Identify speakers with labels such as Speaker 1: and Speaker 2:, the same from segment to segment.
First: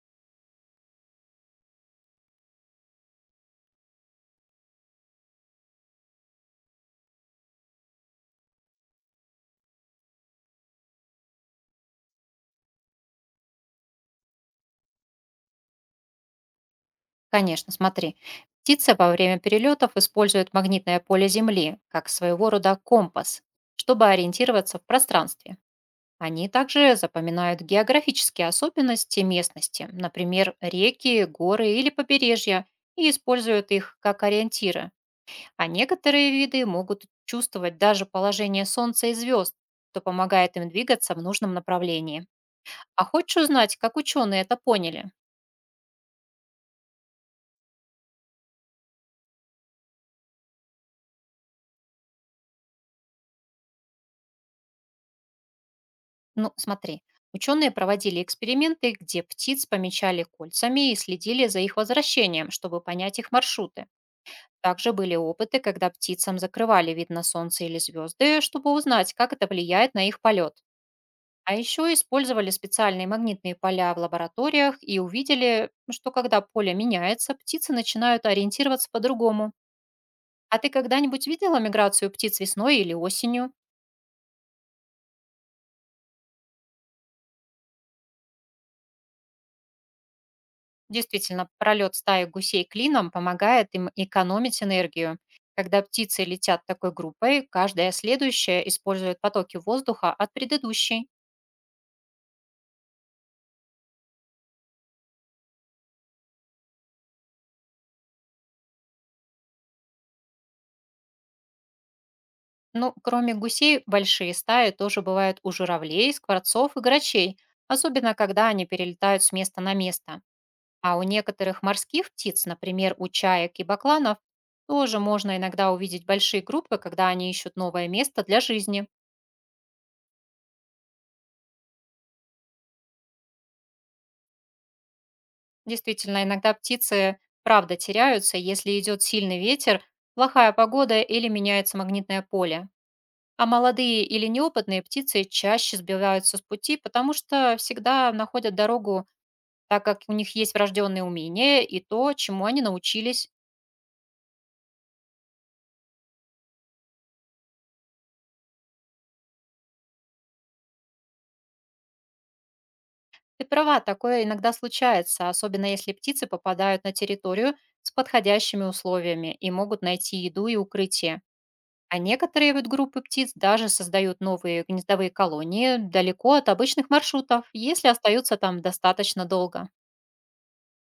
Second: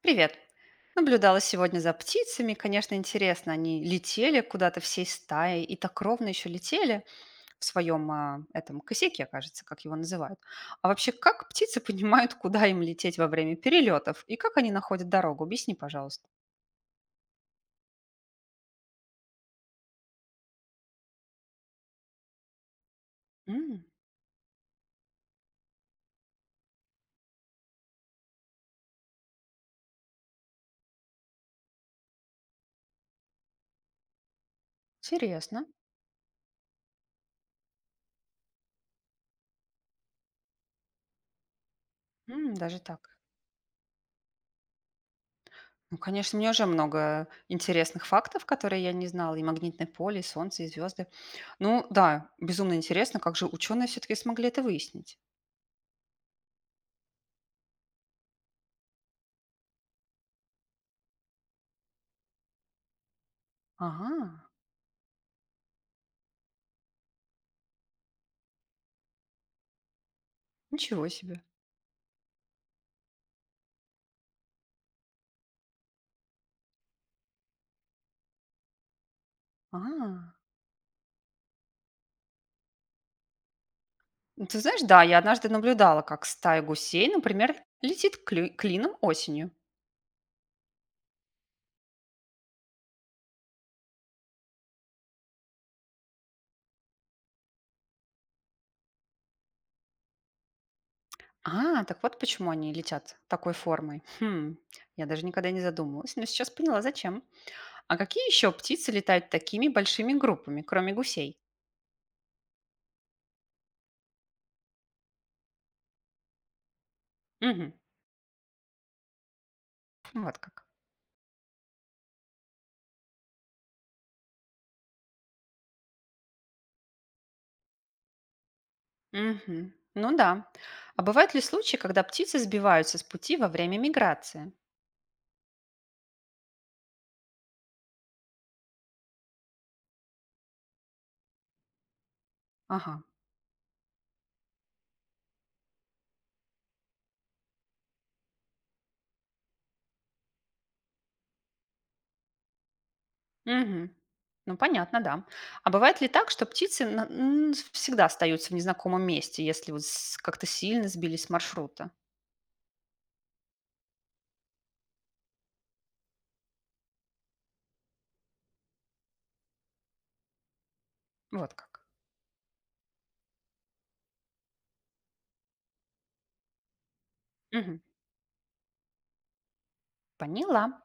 Speaker 1: Привет. Наблюдала сегодня за птицами. Конечно, интересно, они летели куда-то всей стаей и так ровно еще летели в своем этом косяке, кажется, как его называют. А вообще, как птицы понимают, куда им лететь во время перелетов и как они находят дорогу? Объясни, пожалуйста.
Speaker 2: Конечно, смотри. Птица во время перелетов использует магнитное поле Земли как своего рода компас,
Speaker 1: М,
Speaker 2: чтобы ориентироваться в пространстве. Они также запоминают географические особенности местности, например, реки, горы или побережья, и используют их как ориентиры.
Speaker 1: Интересно.
Speaker 2: А некоторые виды могут чувствовать даже положение Солнца и звезд, что помогает им двигаться в нужном направлении.
Speaker 1: Даже
Speaker 2: А
Speaker 1: так.
Speaker 2: хочешь узнать, как ученые это поняли?
Speaker 1: Ну, конечно, мне уже много интересных фактов, которые я не знала. И магнитное поле, и солнце, и звезды. Ну да, безумно интересно, как же ученые все-таки смогли это выяснить.
Speaker 2: Ну, смотри, ученые проводили эксперименты, где птиц помечали кольцами и следили за их возвращением, чтобы понять их маршруты.
Speaker 1: Ага.
Speaker 2: Также были опыты, когда птицам закрывали вид на солнце или звезды, чтобы узнать, как это влияет на их полет.
Speaker 1: Ничего себе.
Speaker 2: А еще использовали специальные магнитные поля в лабораториях и увидели, что когда поле меняется, птицы начинают ориентироваться по-другому.
Speaker 1: А.
Speaker 2: А ты когда-нибудь видела миграцию птиц весной или осенью?
Speaker 1: Ну, ты знаешь, да, я однажды наблюдала, как стая гусей, например, летит клином осенью.
Speaker 2: Действительно, пролет стаи гусей клином помогает им экономить энергию. Когда птицы летят такой группой, каждая следующая использует потоки воздуха от предыдущей.
Speaker 1: А, так вот почему они летят такой формой. Хм, я даже никогда не задумывалась, но сейчас поняла, зачем. А какие еще птицы летают такими большими группами, кроме гусей?
Speaker 2: Ну, кроме гусей, большие стаи тоже бывают у журавлей, скворцов и грачей,
Speaker 1: Угу,
Speaker 2: особенно когда они перелетают с места на место.
Speaker 1: вот как.
Speaker 2: А у некоторых морских птиц, например, у чаек и бакланов, тоже можно иногда увидеть большие группы, когда они ищут новое место для жизни.
Speaker 1: Угу. Ну да. А бывают ли случаи, когда птицы сбиваются с пути во время миграции?
Speaker 2: Действительно, иногда птицы правда теряются, если идет сильный ветер, плохая погода или меняется магнитное поле.
Speaker 1: Ага.
Speaker 2: А молодые или неопытные птицы чаще сбиваются с пути, потому что всегда находят дорогу, так как у них есть врожденные умения и то, чему они научились.
Speaker 1: Мгм. Ну, понятно, да. А бывает ли так, что птицы всегда остаются в незнакомом месте, если вот как-то сильно сбились с маршрута?
Speaker 2: Ты права, такое иногда случается, особенно если птицы попадают на территорию с подходящими условиями и могут найти еду и укрытие.
Speaker 1: Вот как.
Speaker 2: А некоторые вот группы птиц даже создают новые гнездовые колонии далеко от обычных маршрутов,
Speaker 1: Мгм.
Speaker 2: если остаются там достаточно долго.
Speaker 1: Поняла.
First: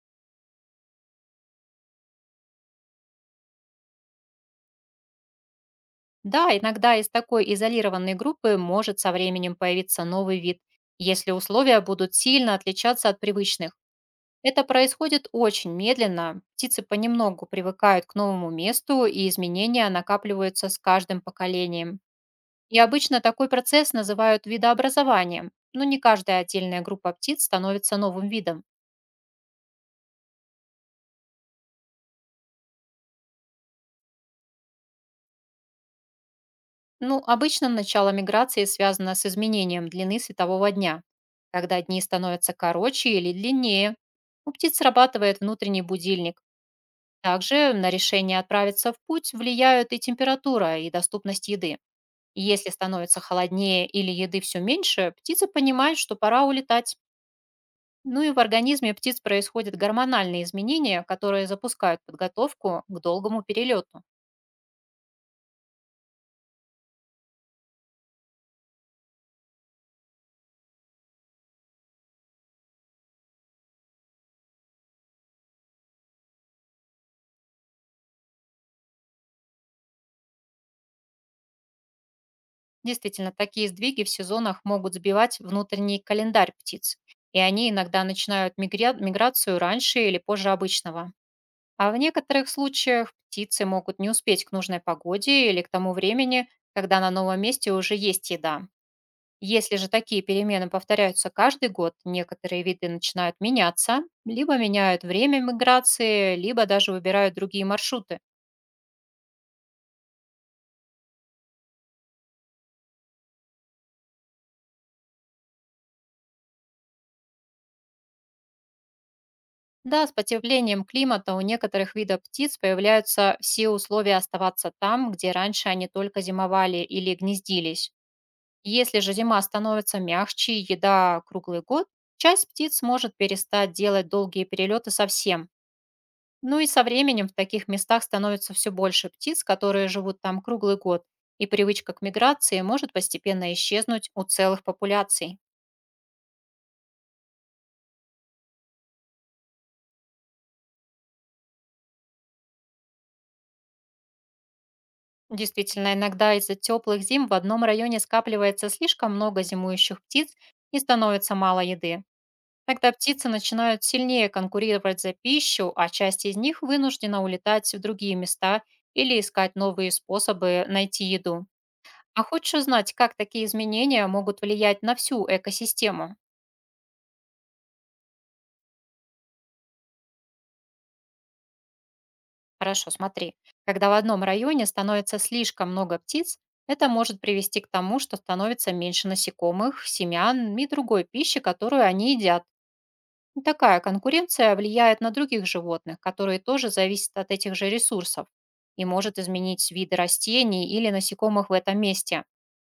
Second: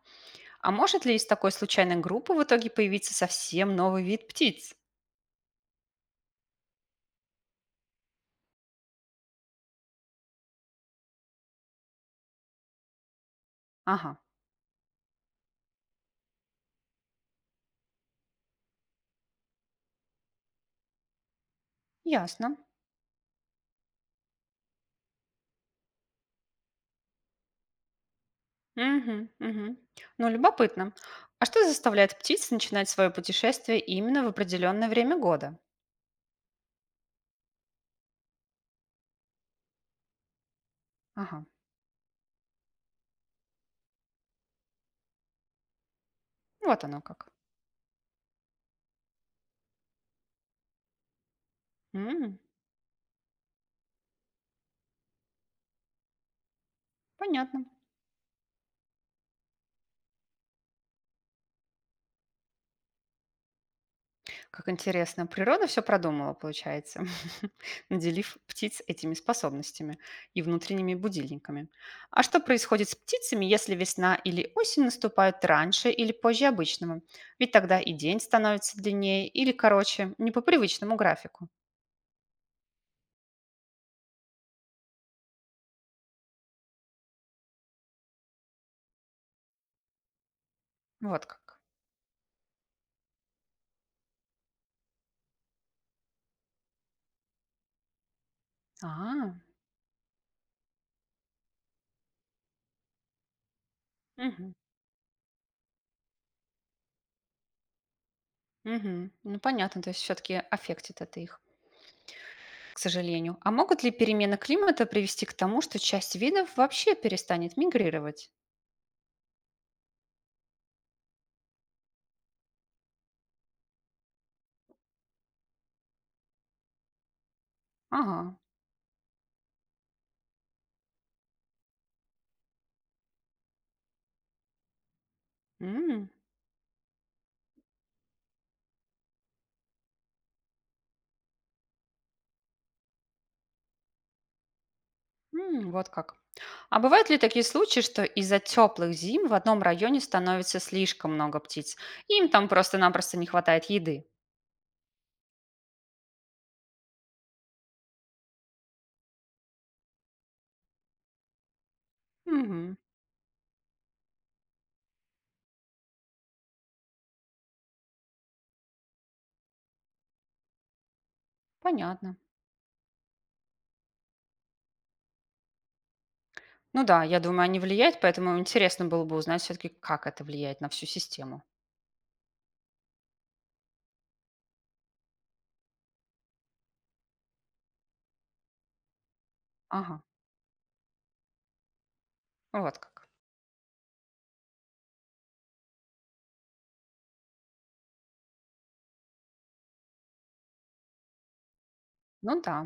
Speaker 1: А может ли из такой случайной группы в итоге появиться совсем новый вид птиц?
Speaker 2: Да, иногда из такой изолированной группы может со временем появиться новый вид, если условия будут сильно отличаться от привычных.
Speaker 1: Ага,
Speaker 2: Это происходит очень медленно, птицы понемногу привыкают к новому месту, и изменения накапливаются с каждым поколением.
Speaker 1: ясно.
Speaker 2: И обычно такой процесс называют видообразованием, но не каждая отдельная группа птиц становится новым видом.
Speaker 1: Мгм, мгм. Ну, любопытно. А что заставляет птиц начинать свое путешествие именно в определенное время года?
Speaker 2: Ну, обычно начало миграции связано с изменением длины светового дня,
Speaker 1: Ага,
Speaker 2: когда дни становятся короче или длиннее. У птиц срабатывает внутренний будильник.
Speaker 1: вот оно как.
Speaker 2: Также на решение отправиться в путь влияют и температура, и доступность еды.
Speaker 1: М,
Speaker 2: Если становится холоднее или еды все меньше, птица понимает, что пора улетать.
Speaker 1: Понятно.
Speaker 2: Ну и в организме птиц происходят гормональные изменения, которые запускают подготовку к долгому перелету.
Speaker 1: Как интересно, природа все продумала, получается, наделив птиц этими способностями и внутренними будильниками. А что происходит с птицами, если весна или осень наступают раньше или позже обычного? Ведь тогда и день становится длиннее или короче, не по привычному графику.
Speaker 2: Действительно, такие сдвиги в сезонах могут сбивать внутренний календарь птиц, и они иногда начинают миграцию раньше или позже обычного.
Speaker 1: Вот как.
Speaker 2: А в некоторых случаях птицы могут не успеть к нужной погоде или к тому времени, когда на новом месте уже есть еда.
Speaker 1: А,
Speaker 2: Если же такие перемены повторяются каждый год, некоторые виды начинают меняться,
Speaker 1: мгм,
Speaker 2: либо меняют время миграции, либо даже выбирают другие маршруты.
Speaker 1: мгм. Ну понятно, то есть все-таки аффектит это их, к сожалению. А могут ли перемены климата привести к тому, что часть видов вообще перестанет мигрировать?
Speaker 2: Да, с потеплением климата у некоторых видов птиц появляются все условия оставаться там, где раньше они только зимовали или гнездились.
Speaker 1: Ага.
Speaker 2: Если же зима становится мягче и еда круглый год, часть птиц может перестать делать долгие перелеты совсем.
Speaker 1: М.
Speaker 2: Ну и со временем в таких местах становится все больше птиц, которые живут там круглый год, и привычка к миграции может постепенно исчезнуть у целых популяций.
Speaker 1: М, вот как. А бывают ли такие случаи, что из-за теплых зим в одном районе становится слишком много птиц? И им там просто-напросто не хватает еды.
Speaker 2: Действительно, иногда из-за теплых зим в одном районе скапливается слишком много зимующих птиц и становится мало еды.
Speaker 1: Мгм,
Speaker 2: Тогда птицы начинают сильнее конкурировать за пищу, а часть из них вынуждена улетать в другие места или искать новые способы найти еду.
Speaker 1: понятно.
Speaker 2: А хочешь узнать, как такие изменения могут влиять на всю экосистему?
Speaker 1: Ну да, я думаю, они влияют, поэтому интересно было бы узнать все-таки, как это влияет на всю систему.
Speaker 2: Хорошо, смотри. Когда в одном районе становится слишком много птиц, это может привести к тому, что становится меньше насекомых,
Speaker 1: Ага,
Speaker 2: семян и другой пищи, которую они едят.
Speaker 1: вот как.
Speaker 2: И такая конкуренция влияет на других животных, которые тоже зависят от этих же ресурсов и может изменить виды растений или насекомых в этом месте.
Speaker 1: Ну да.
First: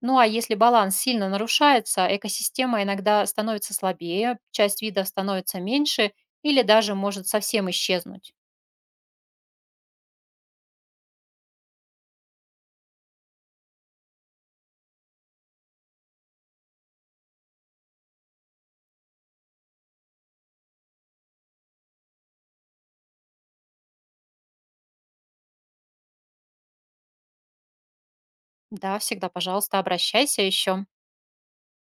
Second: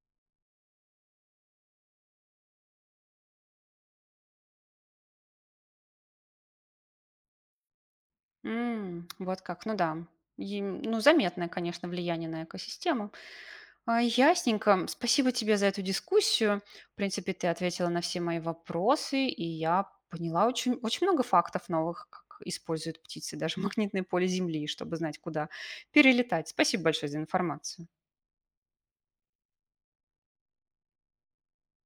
Speaker 2: Ну а если баланс сильно нарушается, экосистема иногда становится слабее, часть видов становится меньше или даже может совсем исчезнуть.
Speaker 1: М, вот как, ну да. И, ну, заметное, конечно, влияние на экосистему. А, ясненько. Спасибо тебе за эту дискуссию. В принципе, ты ответила на все мои вопросы, и я поняла очень, очень много фактов новых, как используют птицы даже магнитное поле Земли, чтобы знать, куда перелетать. Спасибо большое за информацию.
Speaker 2: Да, всегда, пожалуйста, обращайся еще.